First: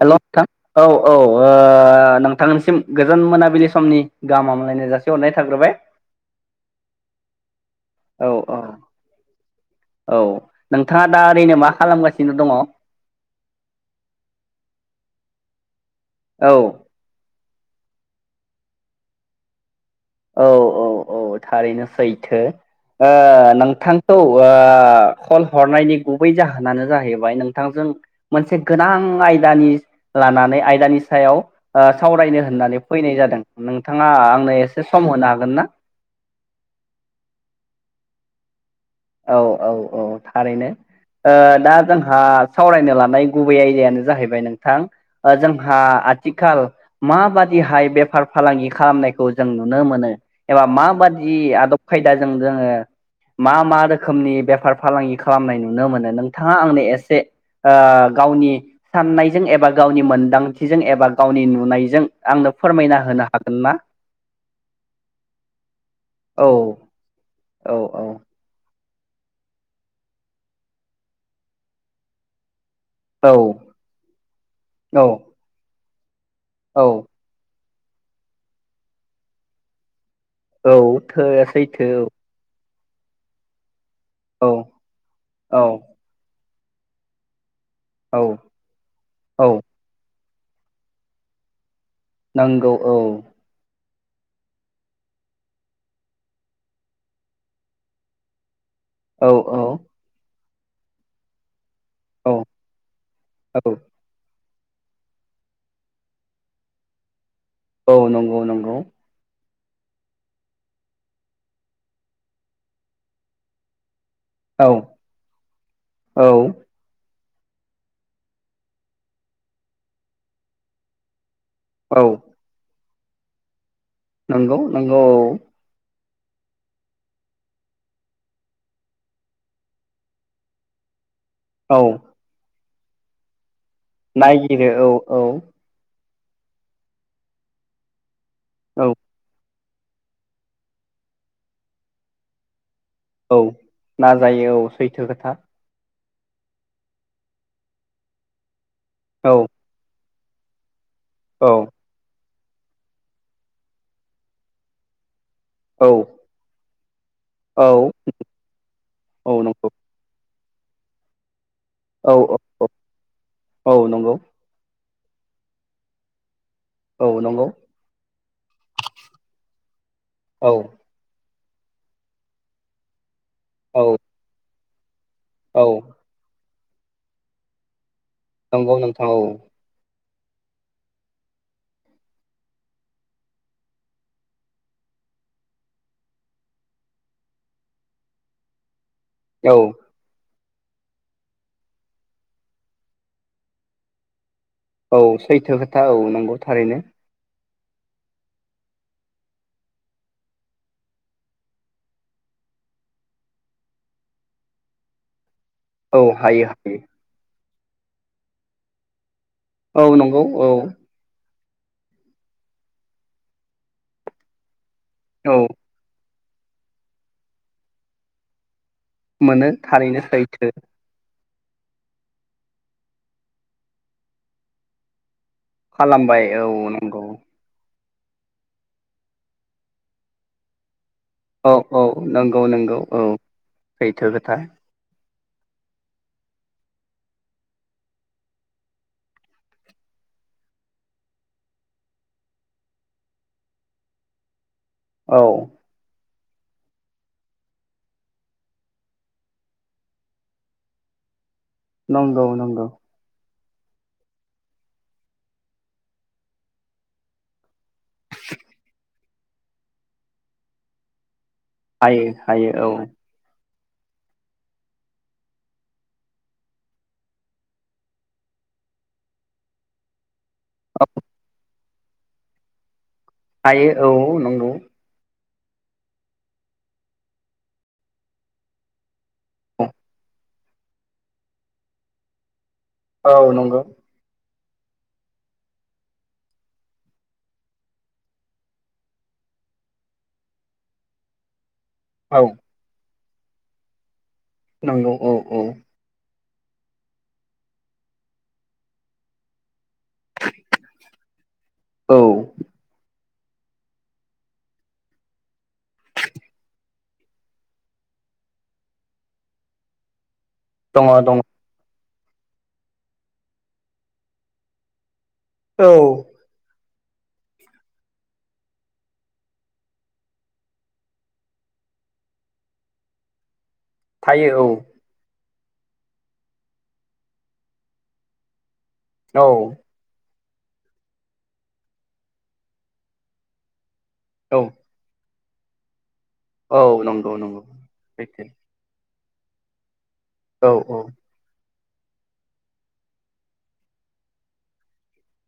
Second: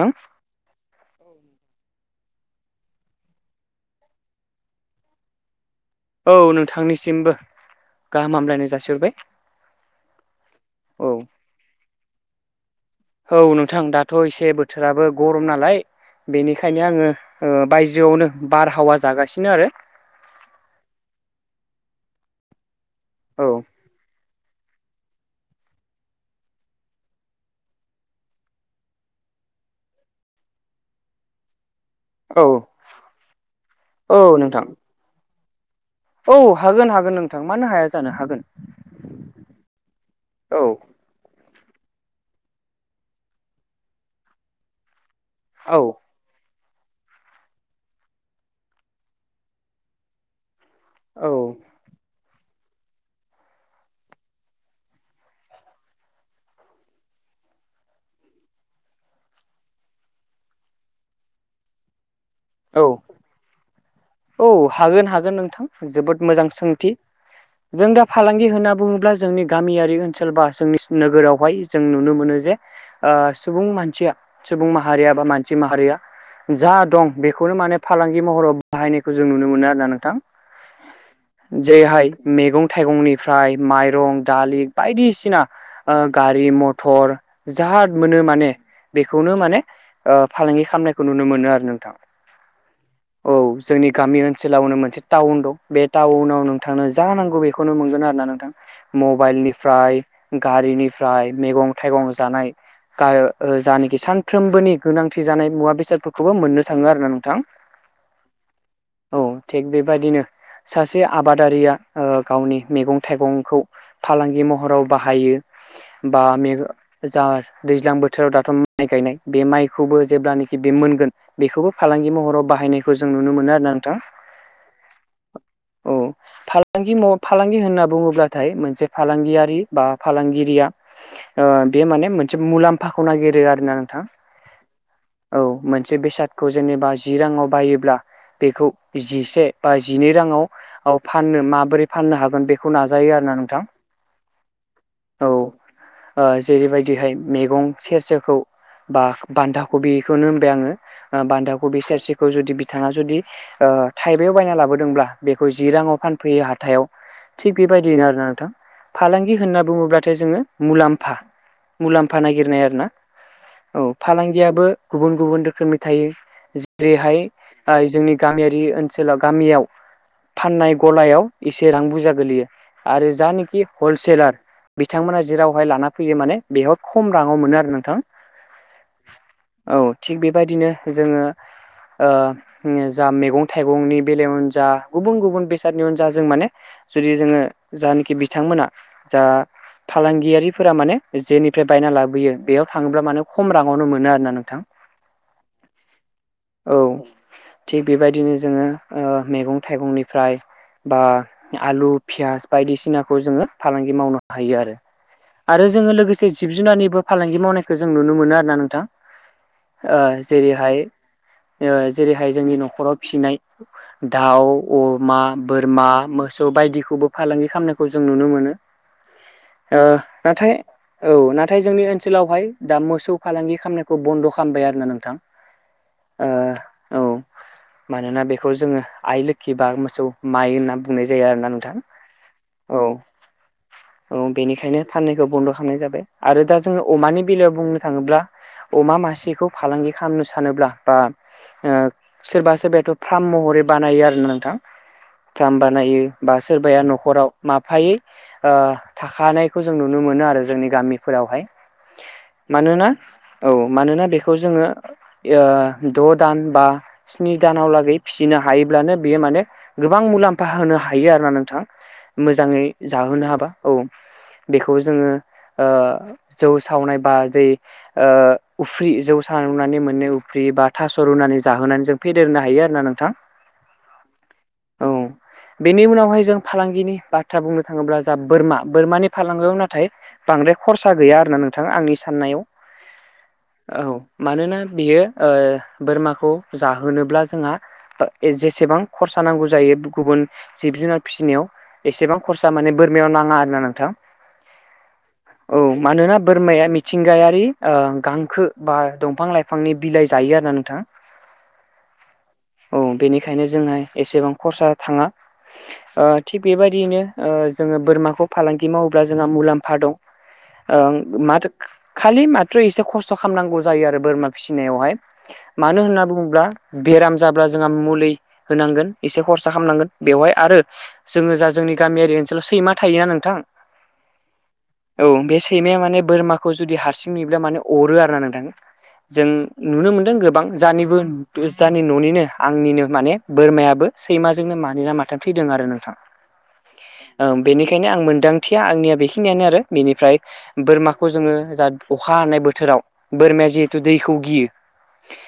हेल' नोंथां औ औ ओ नोंथांनिसिम गोजान मोनाबिलि समनि गाहाम हामलायनाय जासि हरनाय थाग्रोबाय औ नोंथांनिसिमबो औ गाहाम औ हामलायनाय जासिहरबाय। औ नोंथाङा औ दा ओरैनो मा खालामगासिनो दङ? औ नोंथां दाथ' एसे बोथोराबो गरम नालाय औ बेनिखायनो आङो ओ बायजोआवनो बारहावा जागासिनो आरो औ औ औ थारैनो सैथो ओ औ नोंथांखौ ओ ओ कल हरनायनि गुबै जाहोनानो जाहैबाय नोंथांजों मोनसे गोनां आयदानि लानानै आयदानि सायाव सावरायनो औ होननानै फैनाय जादों नोंथाङा औ आंनो नोंथां एसे सम होनो हागोन ना? औ हागोन हागोन नोंथां मानो हाया जानो हागोन । औ औ औ औ थारैनो ओ दा जोंहा सावरायनो लानाय गुबै आयदायानो जाहैबाय नोंथां जोंहा औ आथिखाल माबादिहाय बेफार फालांगि खामनायखौ जों नुनो मोनो एबा औ माबादि आदब खायदाजों जोङो मा मा रो खोमनि बेफार फालांगि खालामनाय नुनो मोनो नोंथाङा आंनो एसे ओ गावनि साननायजों एबा गावनि मोनदांथिजों एबा गावनि नुनायजों आंनो औ फोरमायना होनो हागोन ना? औ हागोन हागोन नोंथां जोबोद मोजां औ सोंथि औ जों औ दा फालांगि हो ना बुङोब्ला जोंनि गामियारि ओनसोल बा जोंनि नोगोरावहाय जों नुनो मोनो जे ओ औ सुबुं मानसिया सुबुं औ माहारिया बा मानसि माहारिया जा औ दं बेखौनो माने फालांगि महराव बाहायनायखौ जों नुनो मोनो आरोना नोंथां औ थो । सैथो औ जेहाय मेगं थाइगंनिफ्राय माइरं औ दालि बायदिसिना औ ओ गारि मथर जा मोनो औ माने बेखौनो माने औ ओ फालांगि खालामनायखौ नुनो मोनो आरो नोंथां । नोंगौ औ । औ जोंनि गामि ओनसोलावनो मोनसे टाउन दं बे टाउनाव नोंथांनो जा नांगौ बेखौनो मोनगोन आरो ना ना नोंथां औ औ मबाइलनिफ्राय, गारिनिफ्राय, मेगं थाइगं औ जानाय गाय ओ औ जानोखि सान फ्रोमबोनि गोनांथि जानाय मुवा बेसादफोरखौबो मोननो थाङो आरो ना नोंथां । औ नंगौ नंगौ थिग बेबायदिनो सासे आबादारिया ओ गावनि मेगं थाइगंखौ फालांगि औ महराव बाहायो औ बा मे जा दैज्लां बोथोराव दाथ' माइ गायनाय बे माइखौबो जेब्लानाखि बे मोनगोन बेखौबो फालांगि महराव बाहायनायखौ जों नुनो मोनो आरो ना नोंथां । नोंगौ नोंगौ औ औ फालांगि माव फालांगि होनना बुङोब्लाथाय मोनसे फालांगियारि बा फालांगिरिया ओ औ औ बे माने मोनसे मुलाम्फाखौ नागिरो आरो ना नोंथां औ मोनसे बेसाद खौ जेनेबा जि राङाव बायोब्ला बेखौ औ जिसे बा जिनै राङाव फाननो माबोरै फाननो हागोन बेखौ नाजायो आरो औ ना नोंथां । नाजायो औ सैथो खोथा । ओ जेरैबायदिहाय मेगं सेरसेखौ बा औ बान्दा खबिखौनो होनबाय आङो ओ औ बान्दा कबि सेरसेखौ जुदि बिथाङा जुदि ओ थाइबायाव बायना लाबोदोंब्ला बेखौ जि औ राङाव फानफैयो हाथायाव थिग औ बेबायदिनो आरो नोंथां औ फालांगि होनना नंगौ बुङोब्लाथाय जोङो मुलाम्फा औ मुलाम्फा औ नागिरनाय औ आरो ना औ फालांगियाबो गुबुन गुबुन रोखोमनि थायो औ जेरैहाय नंगौ जोंनि गामियारि ओनसोलाव गामियाव औ फाननाय गलायाव एसे रां बुरजा गोलैयो आरो जानोखि औ हलसेेलार बिथांमोना औ जेरावहाय लाना फैयो माने बेयाव खम राङाव मोनो आरो नोंथां । नोंगौ नोथां औ । थिग बेबायदिनो जोङो ओ जा मेगं थाइगंनि बेलायावनो जा गुबुन गुबुन बेसादनियावनो जा जों माने जुदि जोङो जानोखि बिथांमोना जा औ फालांगियारि फोर माने जेनिफ्राय बायना लाबोयो बेयाव थाङोब्ला माने खम रांआवनो मोनो आरोना नों औ सैथो खोथा औ नोंगौ थारैनो औ । थिग बेबायदिनो जोङो ओ मेगं थाइगंनिफ्राय बा आलु पियास बायदिसिनाखौ जोङो फालांगि मावनो हायो आरो ।आरो जोङो औ लोगोसे हायो जिब हायो जुनारनिबो फालांगि मावनाय खौ जों नुनो मोनो आरो ना नोंथां। औ ओ नंगौ औ जेरैहाय ओ जेरैहाय जोंनि न'खराव फिनाय दाउ अमा, औ बोरमा, मोसौ बायदिखौबो फालांगि खामनायखौ जों नुनो मोनो। मोनो ओ थारैनो सैथो नाथाय औ ना थाय जोंनि ओनसोलावहाय दा मोसौ फालांगि खामनायखौ बन्द' खामबाय आरोना नोंथां। खालामबाय औ ओ नोंगौ। औ मानोना बेखौ जोङो आइ लोखि बा मोसौ माइ होनना बुंनाय जायो आरोना औ नोंथां औ नंगौ नंगौ औ सैथो औ खोथा बेनिखायनो साननैखौ बन्द' खालामनाय जाबाय आरो दा जोङो अमानि बेलायाव बुंनो थाङोब्ला अमा मासेखौ फालांगि खालामनो सानोब्ला बा आ सोरबा सोरबायाथ' फार्म मावो बानायो आरो ना नोंथां औ फार्म बानायो बा सोरबाया न'खराव माफायै आ थाखानायखौ जों नुनो मोनो आरो जोंनि गामिफोरावहाय नंगौ नंगौ मानोना औ मानोना बेखौ जोङो यो द' दान बा स्नि दानाव लागै फिसिनो हा हायोब्लानो बेयो माने गोबां मुलाम्फा होनो हायो आरोना नोंथां हायो हायो मोजाङै औ जोहोनो हा बा औ बेखौ जोङो ओ जौ सावनाय बा जै ओ उफ्रि जौ सा उन्नानै मोनै उफ्रि बा थास' रुनानै जाहोनानै जों फेदेरनो हायो आरो ना नोंथां हायो औ नंगौ औ बेनि उनावहाय जों फालांगिनि बाथ्रा बुंनो थाङोब्ला जा बोरमा बोरमानि फालांगोआव नाथाय बांद्राय खरसा गैया आरोना नोंथां आंनि साननायाव औ नंगौ औ मानोना बियो ओ बोरमाखौ जाहोनोब्ला जोंहा ओ जेसेबां खरसा नांगौ जायो गुबुन जिब जुनार फिसिनायाव एसेबां औ खरसा माने बोरमायाव नाङा आरोना नोंथां नंगौ औ औ बोरमाया मिथिंगायारि गांखो बा दंफां लाइफां बिफांनि बिलाइ जायो आरो ना नोंथां औ औ बेनि निखायनो जोंहा एसेबां खरसा थाङा ओ थिग बेबायदियैनो ओ जोङो बोरमाखौ फालांगि मावोब्ला जोंहा मुलाम्फा दं दङ ओं दङ माथो खालि माथ्रो एसे खस्थ' खालामनांगौ जायो आरो बोरमा फिसिनायावहाय औ मानो होनना बुङोब्ला बेराम जाब्ला जोंहा मुलि होनांगोन एसे खरसा खालामनांगोन बेवहाय आरो जोङो जा जों जोंनि गामियारि ओनसोलाव सैमा थायोना नोंथां थायो औ औ बे सैमाया माने बोरमाखौ जुदि हारसिं नुयोब्ला माने अरो आरो ना नोंथां औ जों नुनो मोनदों गोब बां जानिबो जानि न'निनो आंनिनो माने बोरमायाबो औ सैमाजोंनो मानि ना मा थैदों आरो नोंथां औ नं ओं बेनिखायनो आं मोनदांथिया आंनिया बेखिनियानो आरो बेनिफ्राय औ औ बोरमाखौ जोङो जा अखा हानाय बोथोराव बोरमाया जिहेथु दैखौ गियो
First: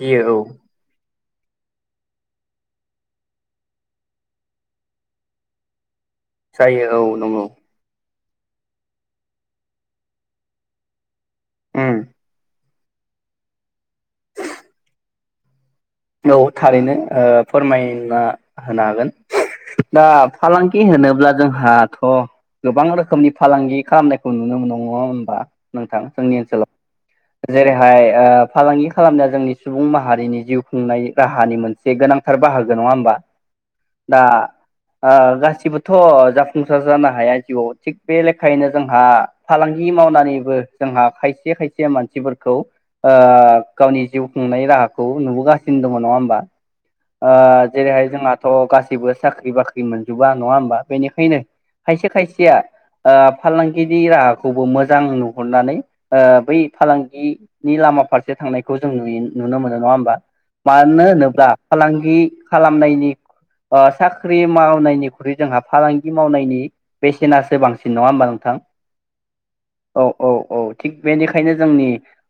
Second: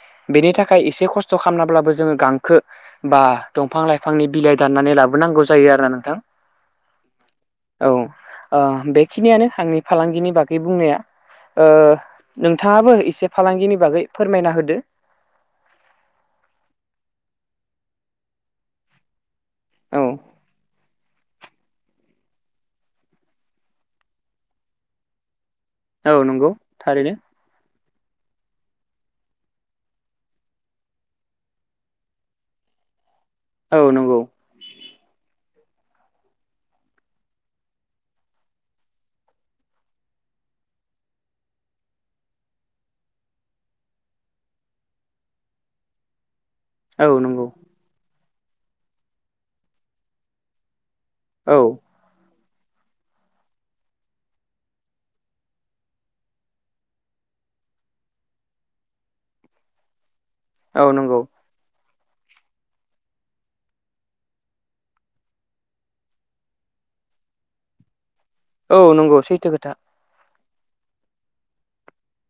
गियो औ बेनि थाखाय एसे खस खस्थ' खालामनाब्लाबो जोङो गांखो बा दंफां लाइफांनि बिलाइ दाननानै लाबोनांगौ जायो आरोना नोंथां जायो औ नंगौ औ ओ बेखिनियानो आंनि फालांगिनि बागै बुंनाया ओ उम नोंथाङाबो एसे फालांगिनि बागै फोरमायना होदो औ थारैनो ओ फोरमाय ना होनो हागोन दा औ फालांगि होनो ब्ला जोंहा थ' गोबां रोखोमनि फालांगि खालामनायखौ नुनो मोनो नङा होनबा नोंथां औ जोंनि नंगौ थारैनो ओनसोलाव जेरैहाय ओ फालांगि खालामनाया जोंनि सुबुं माहारिनि जिउ खुंनाय राहानि मोनसे गोनांथार बाहागो नङा होमबा औ नंगौ दा ओ गासै बोथ' जाफुंसार जानो हाया जिउआव थिग बे लेखायैनो जोंहा फालांगि मावनानैबो जोंहा खायसे खायसे मानसिफोरखौ आ गावनि जिउ खुंनाय राहाखौ नुबोगा सिनो दं नङा होमबा? औ आ नंगौ जेरैहाय जोंहा थ' गासैबो साख्रि बाख्रि मोनजोबा नङा होमबा बेनिखायनो औ खायसे खायसेया आ फालांगिनि राहाखौबो मोजां नुहरनानै आ बै फालांगिनि लामा मा फारसे थांनायखौ जों नुयो नुनो मोनो नङा होमबा? औ मानो नंगौ होनोब्ला फालांगि खालामनायनि ओ साख्रि मावनायनिख्रुइ जोंहा फालांगि मावनायनि बेसेनासो बांसिन नङा होमबा नों औ नंगौ सैथो खोथा। औ थिग बेनिखायनो जोंनि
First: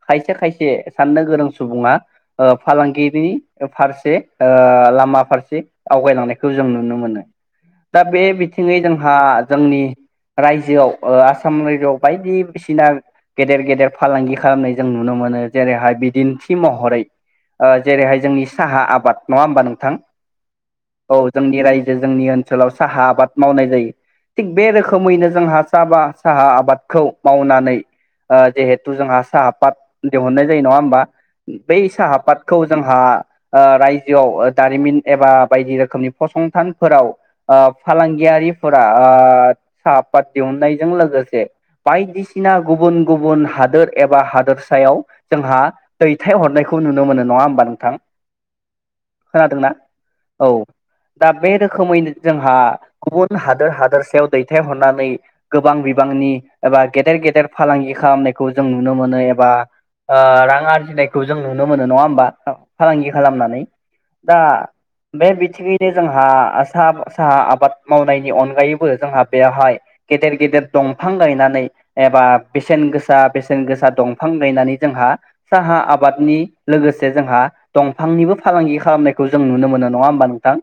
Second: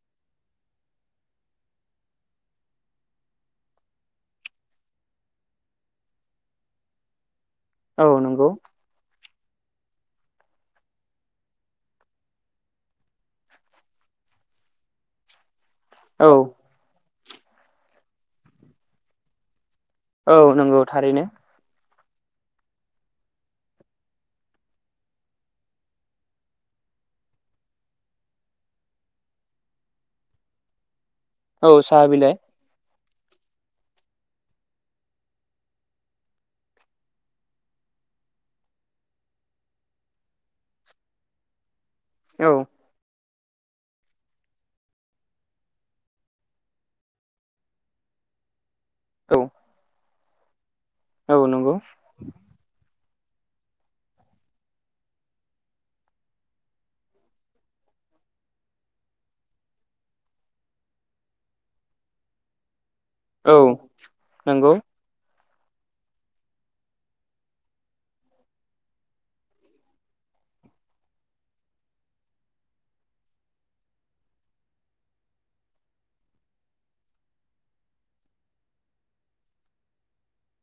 खायसे खायसे साननो गोरों सुबुङा ओ फालांगिरि नि ओ फारसे ओ लामा फारसे आवगायलांनायखौ जों नुनो मोनो। दा औ बे नंगौ बिथिङै जोंहा जोंनि रायजोआव ओ आसाम रायजोआव बायदिसिना गेदेर गेदेर फालांगि खालामनाय जों नुनो मोनो। जेरैहाय औ बिदिन्थि महरै ओ जेरैहाय जोंनि साहा आबाद नङा होमबा नों थां औ नंगौ थारैनो औ जोंनि रायजो जोंनि ओनसोलाव साहा आबाद मावनाय जायो। थिग बे रोखोमैनो जोंहा सा बा साहा आबादखौ मावनानै ओ जिहेथु जोंहा साहा पात दिहुननाय जायो नङा होमबा? औ बै साहा बिलाइ पातखौ जोंहा ओ राय जोआव ओ दारिमिन एबा बायदि रोखोमनि फसंथानफोराव ओ फालांगियारिफोरा ओ साहा पात दिहुननायजों लोगोसे औ बायदिसिना गुबुन गुबुन हादोर एबा हादोरसायाव जोंहा दैथाय हरनायखौ नुनो मोनो नङा होमबा नोंथां? औ खोनादोंना? औ दा औ बे नंगौ रोखोमैनो जोंहा गुबुन हादोर हादोरसायाव दैथायहरनानै गोबां बिबांनि एबा गेदेर गेदेर फालांगि खालामनायखौ जों नुनो मोनो एबा ओ रां आरजिनायखौ जों नुनो मोनो नङा होमबा? फालांगि औ खालामनानै दा नंगौ बे थिंयैनो जोंहा आ साहा साहा आबाद मावनायनि अनगायैबो जोंहा बेवहाय गेदेर गेदेर दंफां गायनानै एबा बेसेन गोसा बेसेन गोसा दंफां गायनानै जोंहा साहा आबादनि लोगोसे जोंहा दंफांनिबो फालांगि खालामनायखौ जों नुनो मोनो नङा होमबा नोंथां?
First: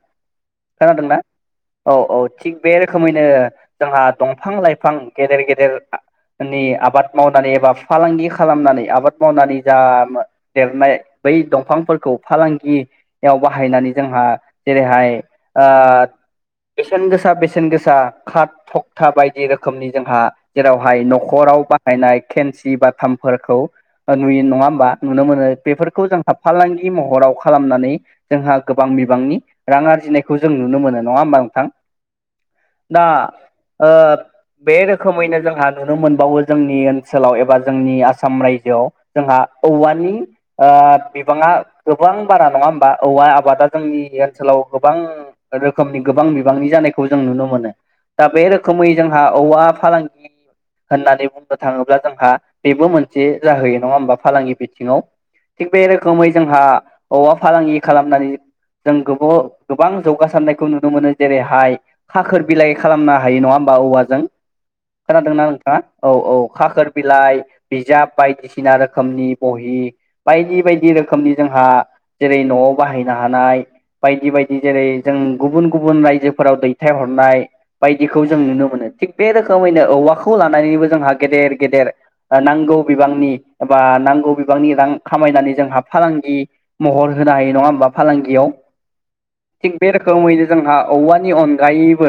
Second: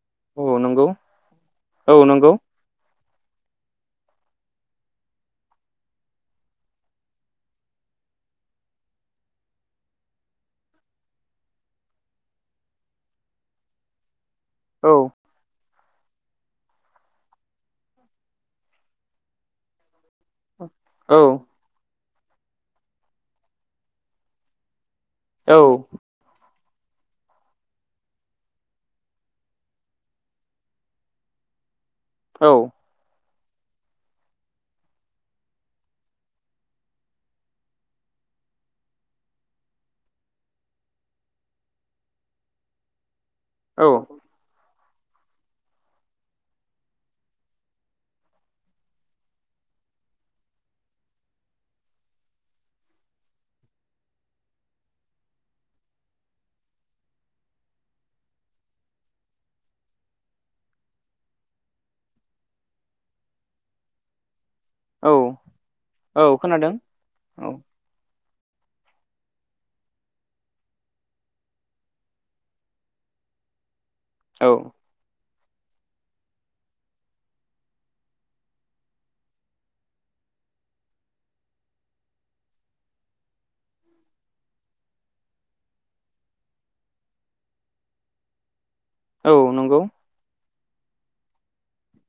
औ नंगौ खोनादोंना? औ औ थिग बे रोखोमैनो जोंहा दंफां लाइफां गेदेर गेदेर नि आबाद मावनानै एबा फालांगि खालामनानै आबाद मावनानै जा देरनाय बै दंफांफोरखौ फालांगियाव बाहायनानै जोंहा औ जेरैहाय ओ बेसेन गोसा बेसेन गोसा खाद थकथा बायदि रोखोमनि जोंहा जेरावहाय औ न'खराव बाहायनाय खेनसि बाथामफोरखौ ओ नुयो नङा होमबा नुनो मोनो औ बेफोरखौ जों हाब फालांगि महराव खालामनानै जोंहा गोबां बिबांनि रां आरजिनायखौ जों नुनो मोनो नङा होमबा नोंथां? औ दा ओ बे रोखोमैनो जोंहा नुनो मोनबावो जोंनि ओनसोलाव एबा जोंनि आसाम रायजोआव जोंहा औवानि ओ बिबाङा गोबां बारा नङा होमबा औवा आबादा औ जोंनि ओनसोलाव गोबां रोखोमनि गोबां बिबांनि जानायखौ जों नुनो मोनो। दा बे रोखोमै जोंहा औवा फालांगि होननानै बुंनो थाङोब्ला जोंहा बेबो मोनसे जाहैयो नङा होमबा फालांगि बिथिङाव। थिग बे रोखोमै जोंहा औवा फालांगि खालामनानै जों गोबाव गोबां जौगासारनायखौ नुनो मोनो जेरैहाय खाखोर बिलाइ खालामनो हायो नङा होमबा? बा औवाजों औ खोनादोंना नोंथाङा? औ औ खाखोर बिलाइ, औ बिजाब बायदिसिना रोखोमनि बहि बायदि बायदि रोखोमनि जोंहा जेरै न'आव बाहायनो हानाय बायदि औ बायदि जेरै जों गुबुन गुबुन रायजोफोराव दैथायहरनाय बायदिखौ जों नुनो मोनो थिग बे रोखोमैनो औवाखौ लानानैबो जोंहा गेदेर गेदेर नांगौ बिबांनि एबा नांगौ बिबांनि रां खामायना मानि जोंहा फालांगि महर होनो हायो नङा होमबा फालांगियाव औ थिग नंगौ बे रोखोमैनो जोंहा औवानि अनगायैबो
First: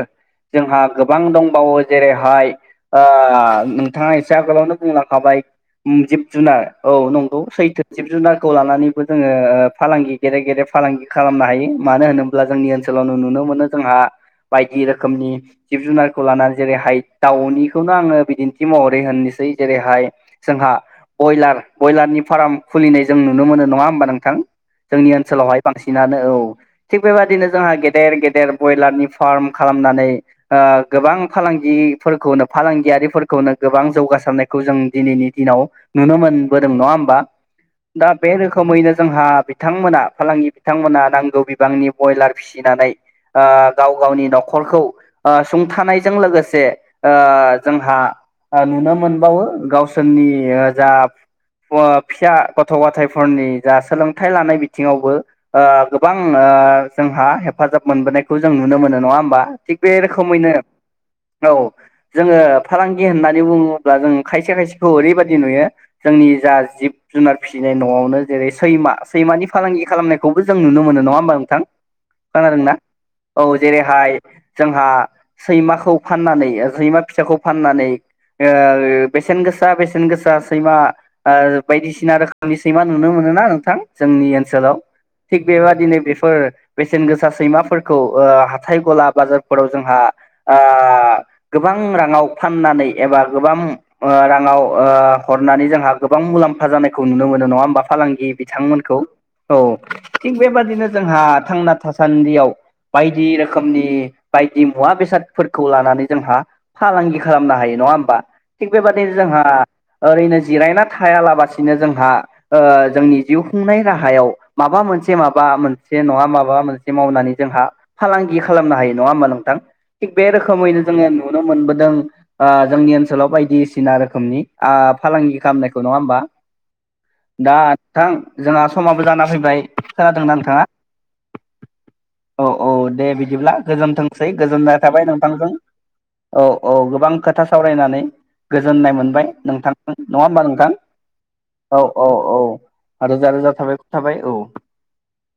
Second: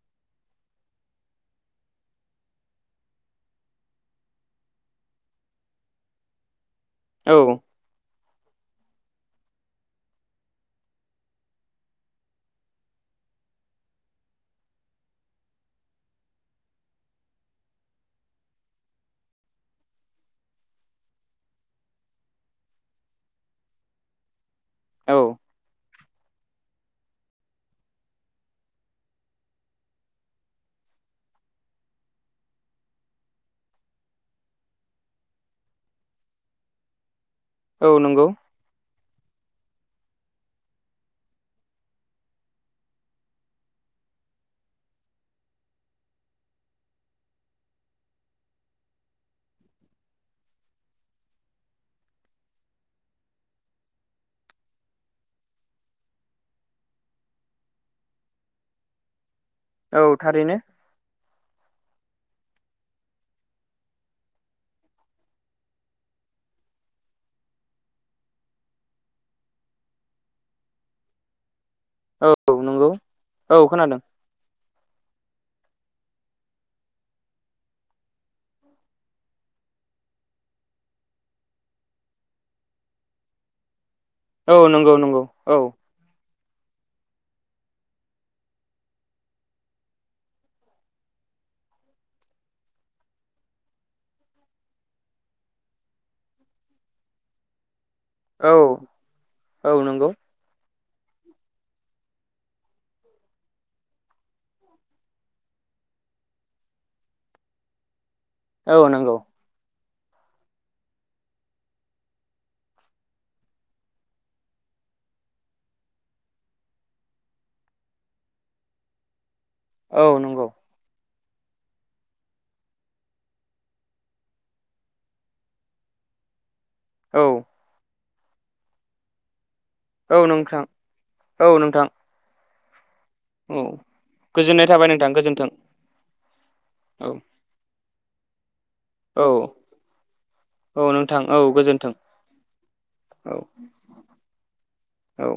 जोंहा गोबां दंबावो जेरैहाय ओ नोंथाङा एसे आगोलावनो बुंलांखाबाय जिब जुनार औ नंगौ सैथो जिब जुनारखौ लानानैबो जोङो ओ फालांगि गेदेर गेदेर फालांगि खालामनो हायो मानो होनोब्ला जोंनि ओनसोलावनो नुनो मोनो जोंहा बायदि रोखोमनि जिब जुनारखौ लानानै जेरैहाय दाउनिखौनो आङो बिदिन्थि महरै होननिसै जै जेरैहाय जोंहा बयलार बयलारनि फार्म खुलिनाय जों नुनो मोनो नङा हब नों जोंनि औ ओनसोलावहाय बांसिन नानो औ थिग बेबाददिनो जोंहा गेदेर गेदेर ब्रयलारनि फार्म खालामनानै ओ गोबां फालांगिफोरखौनो फालांगियारिफोरखौनो गोबां जौगासारनायखौ जों दिनैनि दिनाव नुनो मोनबोदों नङा होमबा औ दा नंगौ बे रोखोमैनो जोंहा बिथांमोना फालांगि बिथांमोना नांगौ बिबांनि ब्रयलार फिसिनानै गाव गावनि न'खरखौ सुंथानायजों लोगोसे जोंहा नुनो मोनबावो गावसोरनि जा अ फिसा गथ' गाथायफोरनि जा सोलोंथाइ लानाय बिथिङावबो गोबां जोंहा हेफाजाब मोनबोनायखौ जों नुो नुनो मोनो नङा होमबा थिग बे औ रोखोमैनो थारैनो औ जोङो फालांगि होननानै बुङोब्ला जों खायसे खायसेखौ ओरैबायदि नुयो जोंनि जा जिब जुनार फिसिनाय न'आवनो जेरै सैमा सैमानि फालांगि खालामनायखौबो जों नुनो मोनो नङा होमबा नोंथां औ खोनादों ना नंगौ औ जेरैहाय जोंहा सैमाखौ फाननानै सैमा फिथाखौ फाननानै बेसेन गोसा बेसेन गोसा सैमा बायदिसिना रोखोमनि सैमा नुनो मोनोना नोंथां जोंनि औ ओनसोलाव नंगौ नंगौ थिग औ बेबादिनो बेफोर बेसेन गोसा सैमाफोरखौ हााइ गला बाजारफोराव जोंहा गो गोबां राङाव फाननानै एबा गोबां राङाव हरनानै जोंहा गोबां मुलाम्फा जखौ नुनो मोन नङा हा फालांगि औ बिथांमोनखौ औ थि बेबदिनो जोंहा थांना थासान्दियाव बायदि रोखोमनि बायदि मुवा बेसादफोरखौ लानानै जोंहा फालांगि खालामनो हायो नङा होमबा थिग औ बेबादि नंगौ जोंहा ओरैनो जिरायना थायालाबसिनो जोंहा जोंनि जिउ खुंनाय राहायाव माबा मोनसे माबा मोनसे नङा माबा मोनसे मावनानै जों फालांगि खालामनो हायो नङा हबा नोंथां औ थिक बे नंगौ रोखैनो जोो नुनो मोनबोदों जोंनि ओनसोलाव बायदिसिना रोखोमनि फालांगि खालामनायखौ नङा होमबा [inaudible] औ दा नोंथां जोंहा समाबो जाना फैबाय औ खोनादोंना नोंथां नोंथाङा औ नोंथां औ औ दे बिदिब्ला औ गोजोनथोंसै गोजोननाय थाबाय नोंथांजों औ औ गोबां खोथा सावरायनानै गोजोन्नाय औ मोनबाय नोंथां नङा होमबा नोंथां औ नोंथां औ गोजोन्थों औ औ आरो रोजा औ रोजा थाबाय ख थाबाय औ औ